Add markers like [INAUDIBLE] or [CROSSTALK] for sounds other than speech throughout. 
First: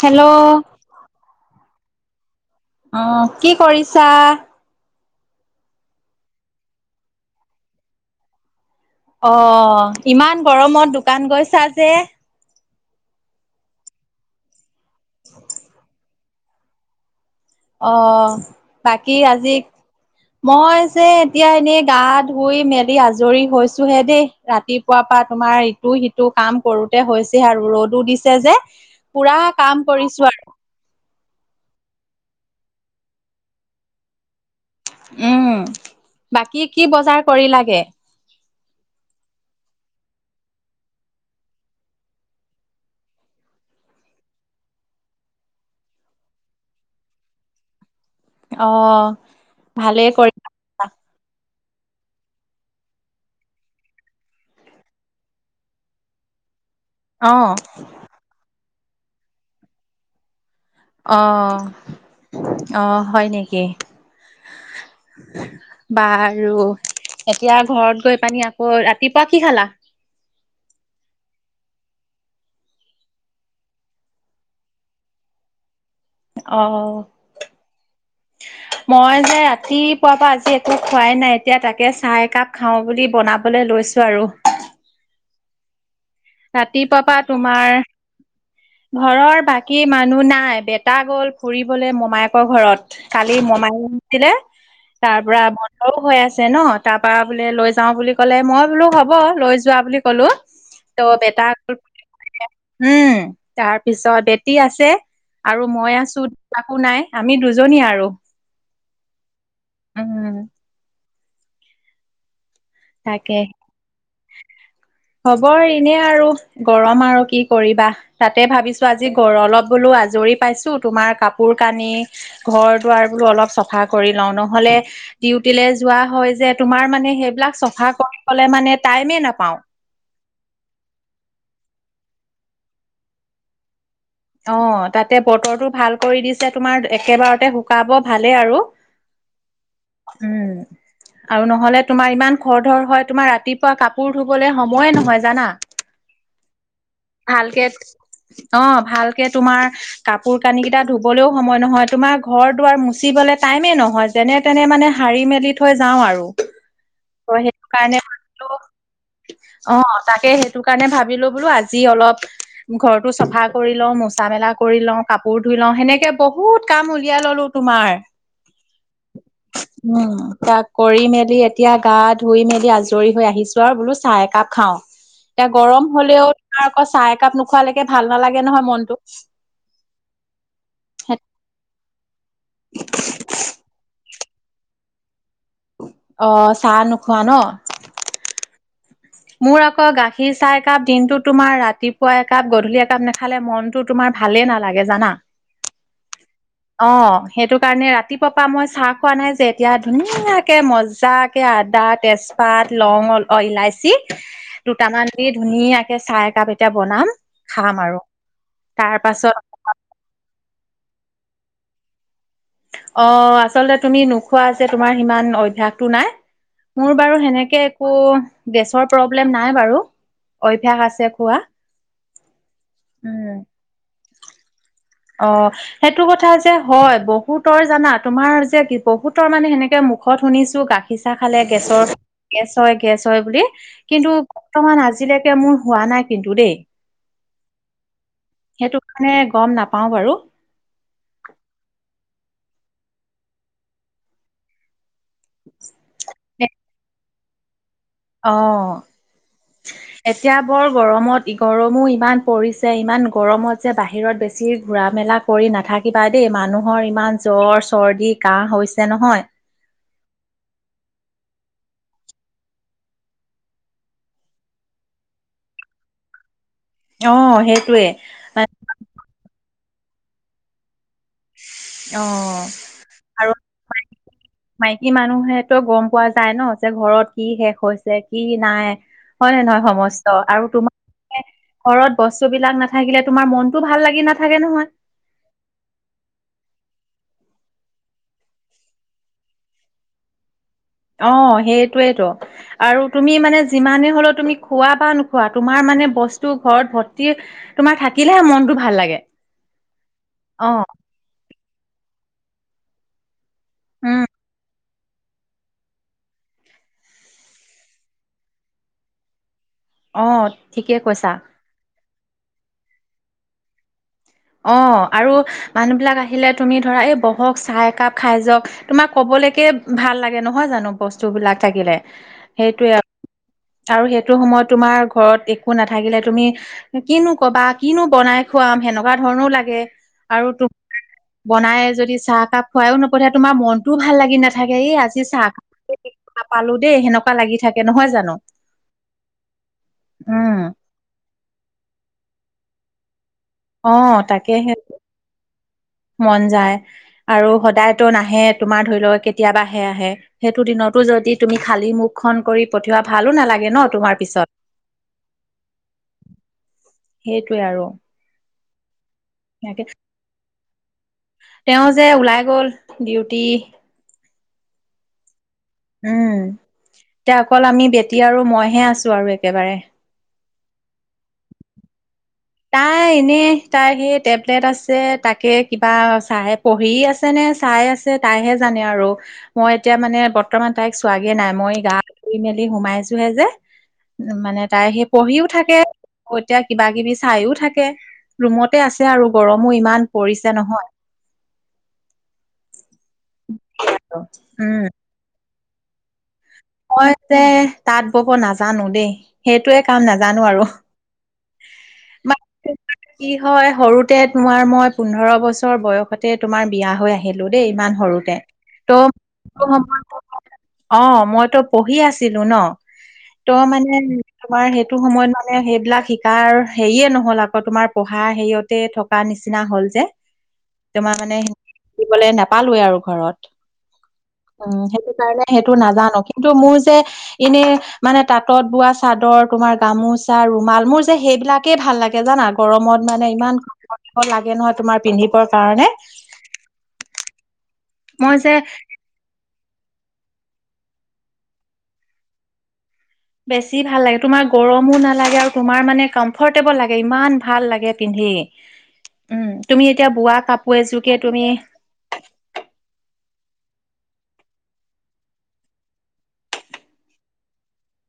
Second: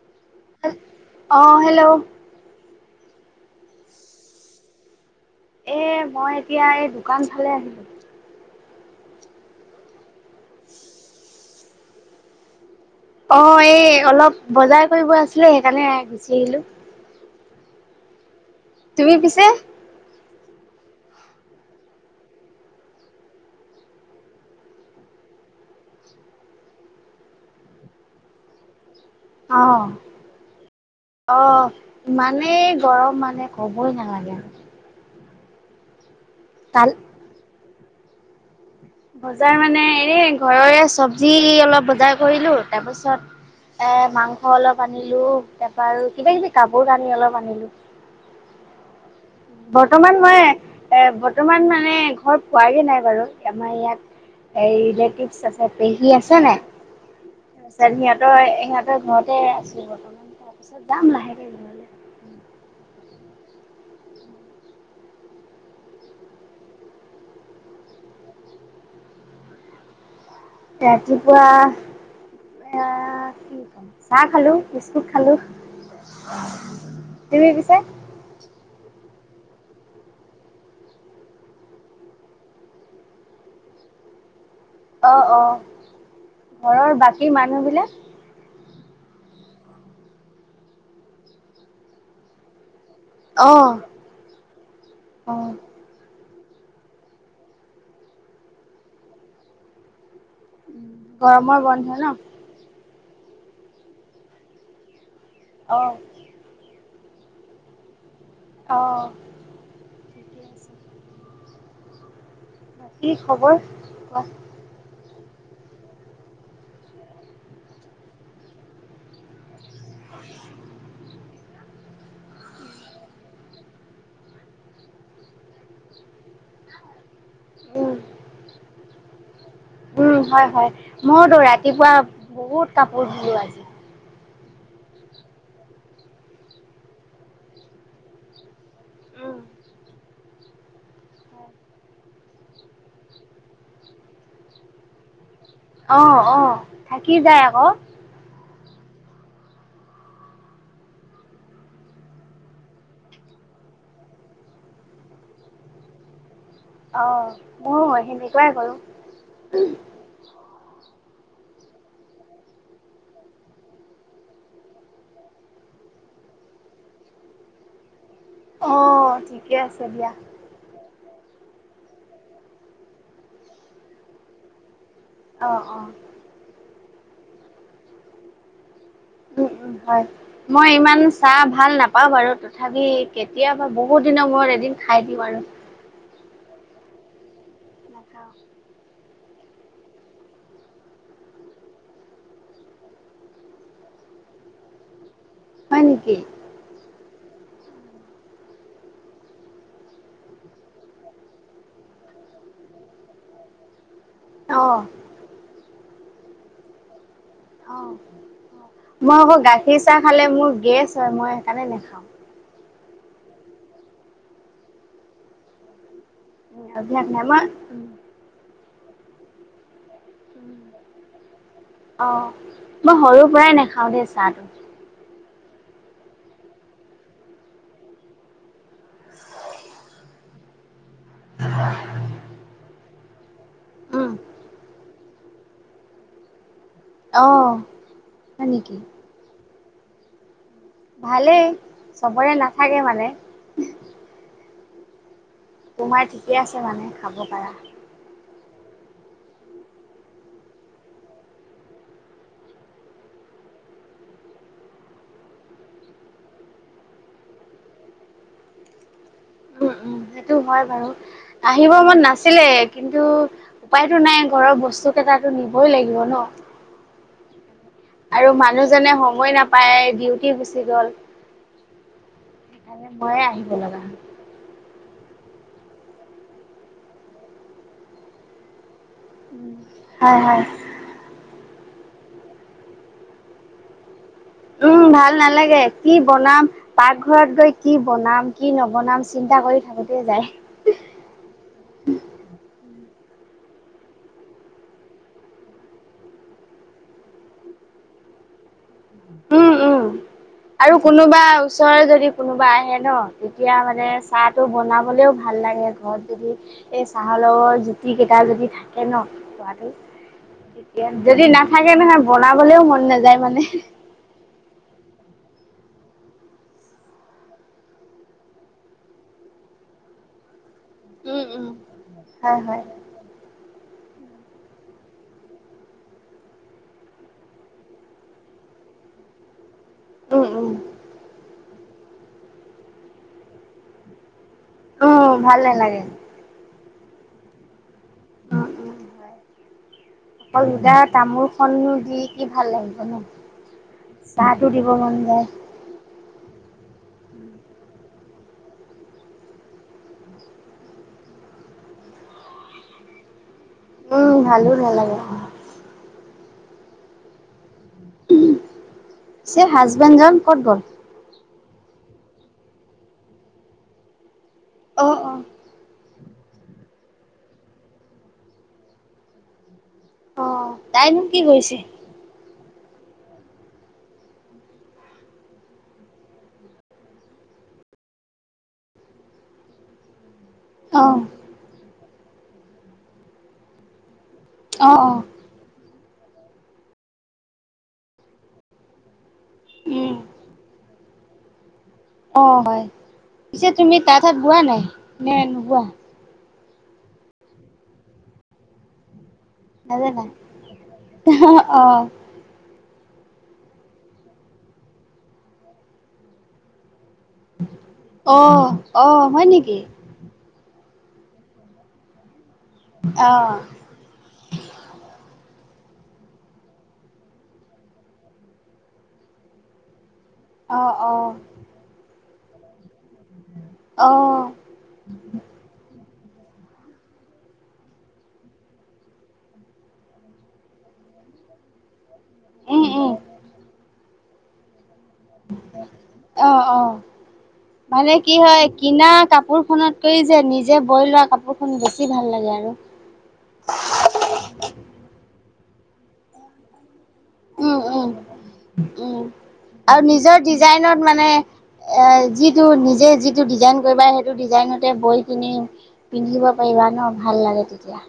Hello. অঁ, hello. অঁ, কি কৰিছা? এ মই এতিয়া এই দোকানফালে আছিলো। অ, ইমান গৰমত দোকান গৈছা যে? অ, এই অলপ বজাৰ কৰিব আছিলে, সেইকাৰণে গুচি আহিলো। অঁ, তুমি বাকী পিছে? আজি মই যে, এতিয়া এনেই গা ধুই মেলি আজৰি হৈছো হে দেই। ৰাতিপুৱা পৰা তোমাৰ ইটো-সিটো কাম কৰোতে, হৈছে আৰু। ৰ'দও দিছে যে, পুৰা অ', কাম কৰিছো আৰু। অ, ইমানেই গৰম মানে কবই নালাগে। উম, বাকী কি কাল বজাৰ কৰি লাগে? বজাৰ মানে, এই ঘৰৰে চবজি অলপ বজাৰ কৰিলো, তাৰপিছত এ, মাংস অলপ আনিলো, তাৰপা আৰু কিবা- কিবি কাপোৰ- কানি অলপ আনিলো। অ, ভালেই বৰ্তমান মই, কৰিলা এই, বৰ্তমান মানে ঘৰত পোৱাগে নাই বাৰু আমাৰ ইয়াত এই, ৰিলেটিচ আছে পেহী আছে নে? অ, আছে হি, সিহঁতৰ, সিহঁতৰ ঘৰতে আছো, বৰ্তমান। তাৰপিছত যাম অ, লাহেকে ঘৰলৈ। অ, হয় নিকি? বাৰু এতিয়া ঘৰত গৈ পানি, আকৌ ৰাতিপুৱা কি খালা? ৰাতিপুৱা, এয়া চাহ খালো, বিস্কুট খালো। অ, [INAUDIBLE] মই যে ৰাতিপুৱাৰ পৰা আজি একো খোৱাই নাই, এতিয়া তাকে চাহ একাপ খাও বুলি বনাব লৈছো, আৰু। অ, অ, ঘৰৰ ৰাতিপুৱা বাকী পৰা মানুহ তোমাৰ বিলাক ঘৰৰ বাকী মানুহ নাই, দেতা গ'ল ফুৰিবলৈ মোমায়েকৰ ঘৰত। কালি অ', মোমাইয়েক আহিছিলে। তাৰ পৰা অ', সৰু হৈ আছে ন, তাৰ পৰা বোলে লৈ যাও বুলি ক'লে, মই বোলো হ'ব লৈ যোৱা বুলি কলো। ত, গৰমৰ বেটাক বন্ধ ন উম, তাৰ পিছত বেটি আছে, আৰু মই অ', আছোঁ। শাহু নাই, আমি দুজনী আৰু অ, ঠিকে উম, আছে। কি তাকে। খবৰ [INAUDIBLE] খবৰ এনে আৰু গৰম আৰু কি কৰিবা, তাতে ভাবিছোঁ আজি গৰলত অলপ বোলো আজৰি পাইছোঁ, তোমাৰ কাপোৰ-কানি ঘৰ-দোৱাৰ বোলোঁ অলপ চফা কৰি লওঁ, নহ'লে ডিউটি লৈ যোৱা হয় যে, তোমাৰ মানে সেইবিলাক চফা উম, কৰিলে মানে টাইমে নাপাওঁ। উম, হয়, হয়, মইতো ৰাতিপুৱা বহুত কাপোৰ ধুলো আজি। অ, তাতে বতৰটো ভাল কৰি দিছে, তোমাৰ একেবাৰতে শুকাব ভালেই আৰু। উম উম, আৰু নহ'লে তোমাৰ ইমান খৰ ধৰ হয়, তোমাৰ ৰাতিপুৱা কাপোৰ ধুবলৈ সময়ে নহয় জানা। অ, অ, থাকি যায় ভালকে আকৌ। অ, ভালকে তোমাৰ কাপোৰ-কানি কেইটা ধবলেও সময় নহয়। তোমাৰ ঘৰ- দুৱাৰ মুচিবলে টাইমে নহয়। তেনে-তেনে মানে সাৰি মেলি থৈ যাওঁ আৰু। ত, অ', সেইটো ময়ো কাৰণে মাতটো সেনেকুৱাই কৰোঁ। অ, তাকে, সেইটো কাৰণে ভাবিলোঁ বোলোঁ, আজি অলপ ঘৰটো চাফা কৰি লওঁ মচি মুচা-মেলা কৰি লওঁ, কাপোৰ ধুই লওঁ, সেনেকে বহুত কাম উলিয়াই ললোঁ তোমাৰ। অ', ঠিকে আছে দিয়া উম, তাত কৰি মেলি, এতিয়া গা-ধুই মেলি আজৰি হৈ আহিছোঁ, আৰু বোলো চাহ একাপ খাওঁ। এতিয়া অ', গৰম অ', হলেও তোমাৰ আকৌ চাহ একাপ নোখোৱালৈকে ভাল নালাগে নহয় মনটো। উম' উম' হয়, মই ইমান চাহ ভাল নাপাওঁ বাৰু তথাপি কেতিয়াবা বহুত দিনা মোৰ এদিন খাই দিওঁ আৰু। অ' চাহ নোখোৱা ন? নাখাওঁ। মোৰ আকৌ গাখীৰ চাহ একাপ দিনতো তোমাৰ ৰাতিপুৱা একাপ, গধূলি একাপ নেখালে মন টো' তোমাৰ ভালে নালাগে জানা। হয় নেকি? অ' সেইটো কাৰণে ৰাতিপুৱা পৰা মই চাহ খোৱা নাই যে এতিয়া ধুনীয়াকে মজা কে আদা, তেজপাত, লং অ, অ ইলাচি অ', দুটামান দি ধুনীয়াকে চাহ একাপ এতিয়া বনাম। খাম আৰু অ', তাৰ মই পাছত আকৌ গাখীৰ চাহ খালে মোৰ গেছ হয় মই সেইকাৰণে নেখাওঁ। অ, আচলতে তুমি নোখোৱা যে তোমাৰ সিমান অভ্যাসটো নাই। মোৰ অভ্যাস বাৰু নাই মই সেনেকে একো গেছৰ প্ৰব্লেম নাই বাৰু। অভ্যাস আছে খোৱা। অ'। উম'। মই নেখাওঁ দে চাহটো। অ' সেইটো কথা যে হয়। বহুতৰ জানা তোমাৰ যে কি বহুতৰ মানে সেনেকে মুখত শুনিছোঁ গাখ খীৰ চাহ খালে গেছৰ গেছ হয় গেছ হয় বুলি কিন্তু উম, বৰ্তমান আজিলৈকে মোৰ হোৱা নাই কিন্তু দেই, অ', হয় নেকি? সেইটো কাৰণে গম না পাওঁ বাৰু। ভালেই, চবৰে নাথাকে মানে। তোমাৰ ঠিকে আছে মানে খাব পাৰা। অঁ। [INAUDIBLE] এতিয়া বৰ গৰমত ই গৰমো ইমান পৰিছে, ইমান গৰমত যে বাহিৰত বেছি ঘূৰা মেলা কৰি নাথাকিবা দেই, মানুহৰ ইমান জ্বৰ, চৰ্দি, কাহ হৈছে নহয়। উম উম সেইটো হয় বাৰু, আহিব মন নাছিলে কিন্তু উপায়তো নাই, ঘৰৰ বস্তু কেইটাটো নিবই লাগিব ন। অ সেইটোৱে। আৰু মানে মানুহজনে সময় নাপায়, ডিউটি গুচি গ'ল। অ। [UNINTELLIGIBLE] মই আৰু আহিব লগা মাইকী মানুহেতো গম পোৱা যায় ন যে ঘৰত কি শেষ হৈছে, কি নাই হয় নে নহয় সমস্ত হয় হয় আৰু তোমা ঘৰত বস্তুবিলাক নাথাকিলে তোমাৰ মনতো ভাল লাগি নাথাকে ন উম ভাল নালাগে কি বনাম পাকঘৰত গৈ কি বনাম কি নবনাম চিন্তা কৰি থাকোতে যায়। অ সেইটোয়েই ত। আৰু তুমি মানে যিমানে হলেও তুমি খোৱা বা নোখোৱা, তোমাৰ মানে বস্তু ঘৰত ভৰ্তি তোমাৰ থাকিলেহে মনতো ভাল লাগে। উম উম অ', আৰু কোনোবা ওচৰৰে যদি কোনোবা আহে ন তেতিয়া মানে উম, চাহটো বনাবলেও ভাল লাগে। ঘৰত যদি এই চাহৰ লগৰ জুতি কেইটা যদি থাকে ন খুৱাটো অ', ঠিকে কৈছা। যদি নাথাকে নহয় বনাবলেও মন নাযায় মানে। অঁ আৰু- মানুহ বিলাক আহিলে তুমি ধৰা এই বহক চাহ একাপ খাই যাওঁক তোমাক কবলৈকে ভাল লাগে নহয় জানো। বস্তু উম বিলাক উম। থাকিলে হয় হয় সেইটোৱে- আৰু সেইটো সময়ত তোমাৰ ঘৰত একো নাথাকিলে তুমি- কিনো কবা কিনো বনাই খুৱাম সেনেকুৱা ধৰণও লাগে উম আৰু উম তুমি - বনাই যদি চাহ কাপ খুৱাইও নপঠিয় তোমাৰ মনতও ভাল লাগি নাথাকে এই আজি উম চাহ ভাল নালাগে কাপ- নাপালো দেই সেনেকুৱা লাগি থাকে নহয় জানো। অঁ অঁ হয় উম অকল সুদা তামোল- খন নো দি কি ভাল লাগিব ন অ চাহটো তাকেহে দিব মন যায়। মন যায় আৰু সদায়তো নাহে তোমাৰ ধৰি লওঁক কেতিয়াবাহে আহে। সেইটো দিনতো যদি তুমি খালি মুখ খন কৰি পঠিওৱা ভালো নালাগে ন। তোমাৰ উম পিছত ভালো নালাগে সেইটোৱে আৰু। পিছে সে হাজবেণ্ডজন ক'ত গ'ল। তেওঁ যে ওলাই গ'ল ডিউটি। অঁ অঁ! উমঁ এতিয়া অকল আমি বেটি আৰু মইহে আছো আৰু একেবাৰে। অঁ তাইনো কি কৰিছে? তাই এনে তাই সেই টেবলেট আছে তাকে কিবা চাই পঢ়ি আছে। তেনে চাই আছে তাইহে জানে আৰু মই এতিয়া মানে বত- বৰ্তমান তাইক অ চোৱাগে নাই মই গা ধুই মেলি সোমাইছোহে যে উ মানে- তাই অ সেই অ পঢ়িও থাকে এতিয়া কিবা কিবি চাইও থাকে। ৰুমতে আছে আৰু গৰমো ইমান উম পৰিছে নহয়। অঁ হঁয় পিছে তুমি তাঁতহাত বোৱা নাই উম নে নোবোৱা? মই যে তাঁত বব নাজানো দেই সেইটোয়ে কাম নাজানো আৰু। আহাহা অঁ। মানে কি হয় সৰুতে তোমাৰ মই পোন্ধৰ বছৰ বয়সতে তোমাৰ বিয়া হৈ আহিলো। আহিলো দেই ইমান সৰুতে অ ত অ হয় নেকি সময়ত- অঁ মই তো পঢ়ি আছিলো ন ত অ মানে- তোমাৰ সেইটো সময়ত মানে সেইবিলাক শিকো- তাৰ হেৰিয়ে নহ'ল আকৌ তোমাৰ পঢ়া হেৰিয়তে থকা নিচিনা হ'ল যে। অ', তোমাৰ অ', মানে শিকিবলৈ নাপালোয়ে আৰু ঘৰত। অ', উমঁ সেইটো কাৰণে সেইটো নাজানো কিন্তু মোৰ যে- এনে মানে তাঁতত বোৱা চাদৰ তোমাৰ গামোচা ৰুমাল মোৰ- যে সেইবিলাকে ভাল লাগে জানা উম, গৰমত উম, মানে ইমান ঘাম মচিব লাগে নহয় তোমাৰ- পিন্ধিবৰ কাৰণে- অঁ অঁ মানে কি মই যে হয় কিনা কাপোৰখনত- কৰি যে নিজে বই লোৱা কাপোৰ খন বেছি ভাল লাগে আৰু। বেছি ভাল লাগে তোমাৰ গৰমো নালাগে আৰু তোমাৰ মানে কমফৰ্টেবল লাগে ইমান- ভাল উম, লাগে উম, পিন্ধি উম উমঁ তুমি আৰু এতিয়া বোৱা নিজৰ কাপোৰ ডিজাইনত এযোৰোকে মানে তুমি। এ যিটো নিজে যিটো ডিজাইন কৰিবা সেইটো ডিজাইনতে বৈ কিনি- পিন্ধিব পাৰিবা ন ভাল লাগে তেতিয়া।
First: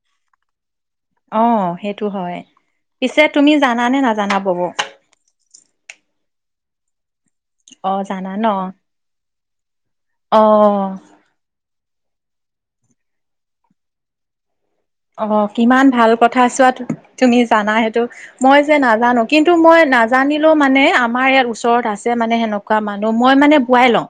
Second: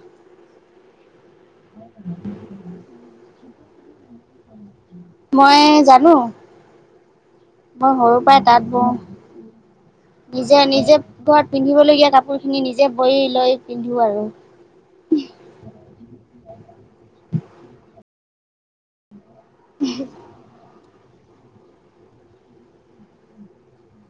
অঁ সেইটো হয়ঁ পিছে তুমি জানা নে নাজানা বব? মই জানোঁ। অ মই সৰু জানা পৰাই ন তাঁত বওঁ নিজে অ নিজে- ঘৰত পিন্ধিবলগীয়া কাপোৰ খিনি নিজে বয় লৈ পিন্ধো আৰু। অ কিমান ভাল কথা চোৱা তুমি জানা সেইটো মই যে নাজানো। কিন্তু মই নাজানিলেও মানে আমাৰ ইয়াত ওচৰত আছে মানে সেনেকুৱা মানুহ মই মানে বোৱাই লওঁ।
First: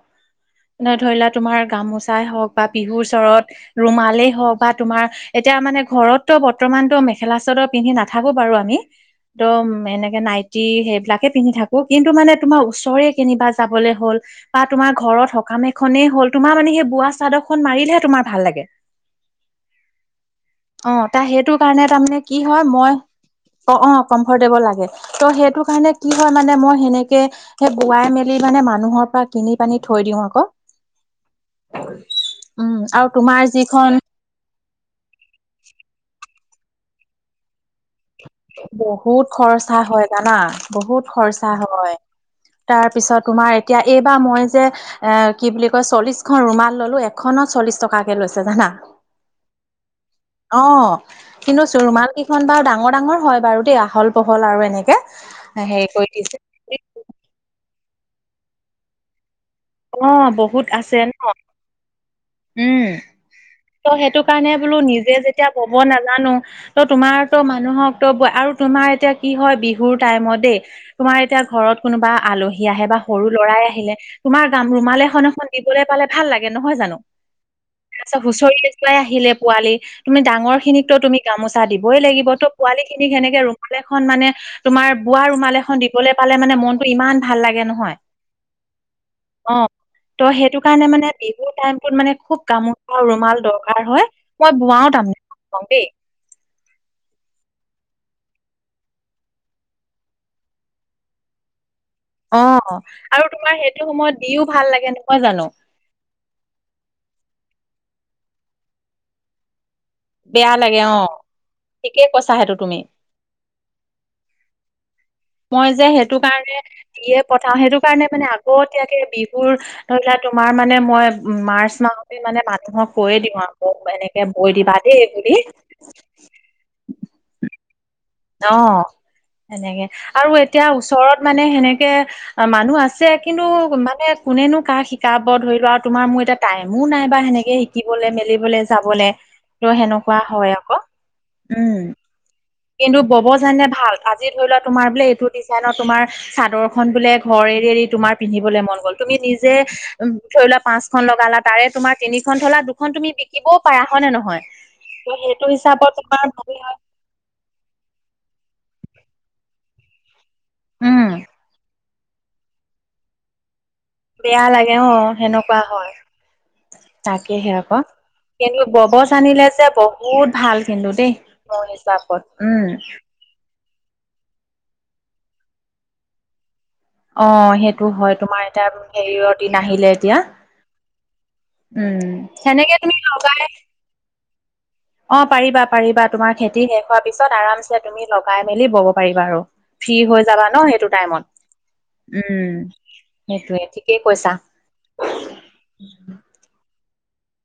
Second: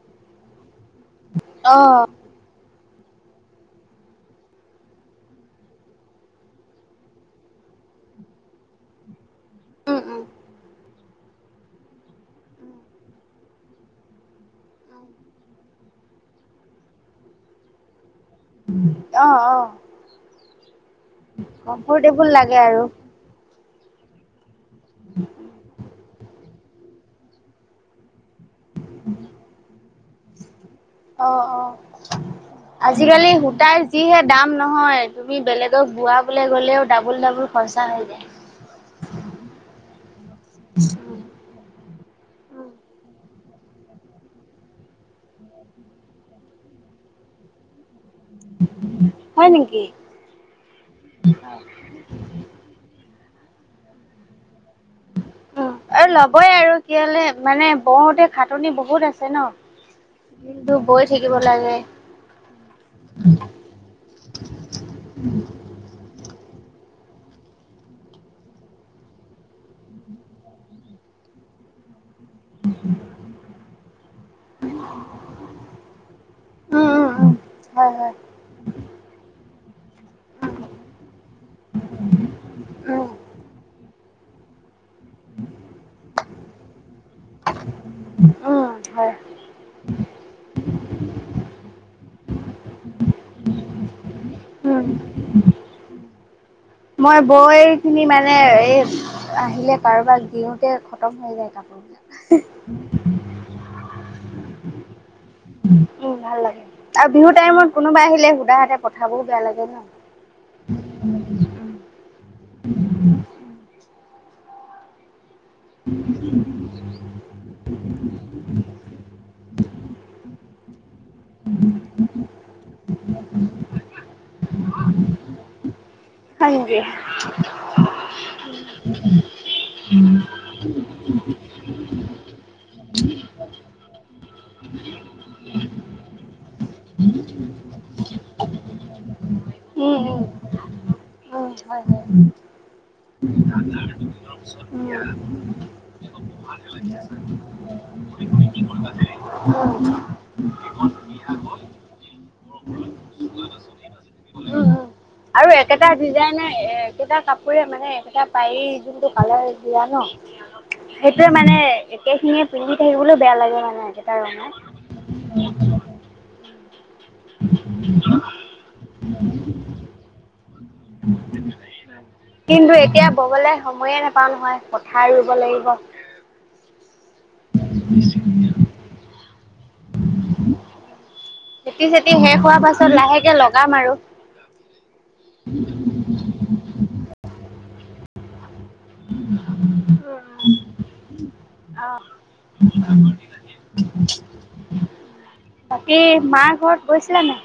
ন ধৰিলোৱা তোমাৰ অ', গামোচাই হওক বা বিহুৰ ওচৰত ৰুমালেই হওক বা তোমাৰ এতিয়া মানে ঘৰততো বৰ্তমানতো মেখেলা চাদৰ পিন্ধি নাথাকো বাৰু আমি একদম উম, এনেকে উম, নাইটি সেইবিলাকে পিন্ধি থাকো কিন্তু মানে তোমাৰ ওচৰৰে কেনিবা যাবলৈ হ'ল বা তোমাৰ ঘৰত স -কাম এখনেই হ'ল তোমাৰ মানে সেই বোৱা চাদৰখন মাৰিলেহে তোমাৰ ভাল লাগে। অ', অ'। অ তাৰ সেইটো কাৰণে তাৰমানে কমফৰ্টেবল কি লাগে হয় আৰু। মই অ অ কমফৰ্টেবল লাগে ত সেইটো কাৰণে কি হয় মানে মই সেনেকে সেই বোৱাই মেলি মানে মানুহৰ পৰা কিনি পানি থৈ দিওঁ। আকৌ অ অ উম আৰু আজিকালি তোমাৰ সুতাৰ যিখন যিহে দাম নহয় তুমি বেলেগক বোৱাবলে গ'লেও ডাবুল ডাবুল খৰচা হৈ যায় বহুত খৰচা হয় জানা বহুত খৰচা হয়। তাৰ পিছত তোমাৰ এতিয়া এইবাৰ মই যে এ কি বুলি কয় চল্লিশখন ৰুমাল ল'লো এখনত চল্লিশ টকা -কে লৈছে জানা হয় নেকি? অ কিন্তু চো ৰুমাল কেইখন বাৰু ডাঙৰ ডাঙৰ ডাঙৰ হয় বাৰু দেই আহল বহল আৰু এনেকে। উম হেৰি কৰি আৰু দিছে ল'বই আৰু কেলে মানে বওঁতে খাটনি বহুত আছে ন। অ বহুত দিনটো আছে বৈ ন থাকিব লাগে। উম। ত' সেইটো কাৰণে বোলো নিজে যেতিয়া বব নাজানো ত' তোমাৰতো মানুহকতো আৰু তোমাৰ এতিয়া কি হয় বিহুৰ টাইমত দেই তোমাৰ এতিয়া ঘৰত কোনোবা আলহী আহে বা সৰু ল'ৰাই আহিলে তোমাৰ ৰুমাল এখন এখন দিবলে পালে ভাল লাগে নহয় উম, জানো। উম, উম, হয়, হয়। তাৰপিছত হুচৰি এযোৰাই আহিলে পোৱালি তুমি ডাঙৰ খিনিকতো তুমি গামোচা দিবই লাগিব ত' পোৱালি উম, খিনিক সেনেকে ৰুমালে খন মানে তোমাৰ বোৱা ৰুমাল এখন দিবলে পালে মানে মনটো ইমান ভাল লাগে নহয়। উম, হয়। অ ত' সেইটো কাৰণে মানে বিহুৰ টাইমটোত মানে খুব গামো ৰুমাল দৰকাৰ হয় মই উম, বোৱাও তাৰমানে দেই। মই বৈ পিনি মানে এই আহিলে কাৰোবাক দিওতে খতম হৈ যায় কাপোৰ বিলাক অ আৰু তোমাৰ সেইটো সময়ত দিও ভাল লাগে নহয় জানো। উম ভাল লাগে আৰু বিহুৰ টাইমত কোনোবা আহিলে শুদা হাতে পঠাবও বেয়া লাগে ন বেয়া লাগে অ ঠিকেই কৈছা সেইটো তুমি মই যে সেইটো কাৰণে দিয়ে পঠাও সেইটো কাৰণে মানে আ আগতীয়াকে বিহুৰ ধৰি লোৱা তোমাৰ মানে মই মাৰ্চ মাহতে মানে মানুহক কৈয়ে দিওঁ আৰু এনেকে বৈ দিবা দেই বুলি। হয় নিকি? অ [UNINTELLIGIBLE] সেনেকে আৰু এতিয়া ওচৰত মানে সেনেকে মানুহ আছে কিন্তু মানে কোনেনো কাক শিকাব ধৰি লোৱা আৰু তোমাৰ মোৰ এতিয়া টাইমো নাইবা সেনেকে শিকিবলে মেলিবলে যাবলে। ত' উম উম সেনেকুৱা হয় আকৌ উম। কিন্তু ব'ব জানিলে ভাল আজি ধৰি লোৱা তোমাৰ বোলে উম এইটো ডিজাইনৰ তোমাৰ চাদৰখন বোলে ঘৰ এৰি এৰি তোমাৰ পিন্ধিবলে মন গ'ল তুমি নিজে উম ধৰি লোৱা পাঁচখন লগালা তাৰে তোমাৰ তিনিখন থলা দুখন তুমি বিকিবও পাৰা হয়নে নহয়। উম। ত সেইটো আৰু একেটা হিচাপত তোমাৰ ডিজাইনয়ে আহ এইকেইটা কাপোৰে মানে এইকেইটা পায়ে, যোনটো কালাৰ দিয়া ন, উম সেইটোৱে মানে একেখিনি পিন্ধি থাকিবলৈও, বেয়া লাগে মানে। বেয়া ৰঙে। লাগে অ', সেনেকুৱা হয়, তাকেহে আকৌ। কিন্তু বব' জানিলে যে বহুত ভাল কিন্তু দেই মোৰ হিচাপত, উম। ব'ব'লে সময়ে নোপাওঁ নহয়, পথাৰ ৰুব লাগিব। অ' সেইটো হয়, তোমাৰ এতিয়া হেৰিৰ দিন আহিলে এতিয়া। খেতি উম, চেতি শেষ হোৱাৰ সেনেকে পাছত তুমি লাহেকে লগাই লগাম আৰু অ' পাৰিবা, পাৰিবা, তোমাৰ খেতি শেষ হোৱাৰ পিছত আৰামছে তুমি লগাই মেলি বব পাৰিবা, আৰু ফ্ৰী হৈ যাবা ন সেইটো টাইমত, উম, সেইটোয়ে, ঠিকেই কৈছা। বাকী, মাৰ ঘৰত গৈছিলা নাই?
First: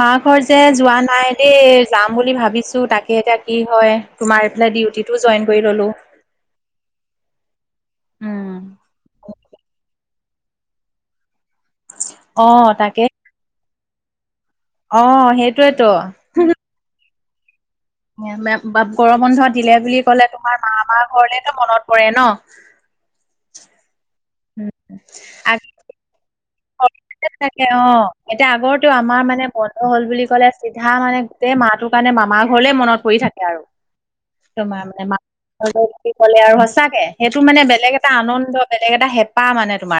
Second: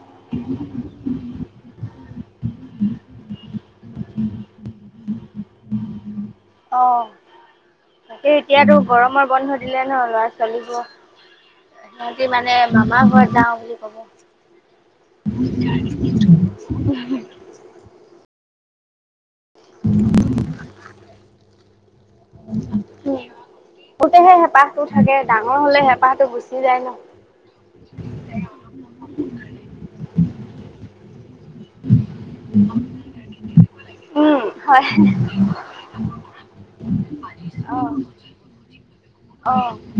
মাৰ ঘৰত যে যোৱা নাই দেই, যাম বুলি ভাবিছো তাকে এতিয়া কি হয়, তোমাৰ এইফালে ডিউটিটো জইন কৰি ল'লো। অ'। তাকে উম এতিয়াতো গৰমৰ বন্ধ দিলে ন ল'ৰা- ছোৱালীবোৰ সিহঁতি অ মানে, তাকে মামাৰ ঘৰত যাওঁ বুলি ক'ব। অ' সেইটোৱেতো। গৰম বন্ধত দিলে বুলি ক'লে, তোমাৰ মামাৰ ঘৰলেতো মনত পৰে ন। সৰুতে হেঁপাহটো থাকে, ডাঙৰ হ'লে হেঁপাহটো গুচি যায় ন। তাকে, তাকে, অ' এতিয়া আগৰতো আমাৰ মানে বন্ধ হ'ল বুলি কলে চিধা মানে গোটেই মাহ মানে মামাৰ ঘৰলে মনত পৰি থাকে আৰু। উম, তোমাৰ হয়। মানে [UNINTELLIGIBLE] ক'লে আৰু সঁচাকে সেইটো মানে বেলেগ অ', এটা আনন্দ বেলেগ এটা হেঁপাহ মানে অ'। তোমাৰ।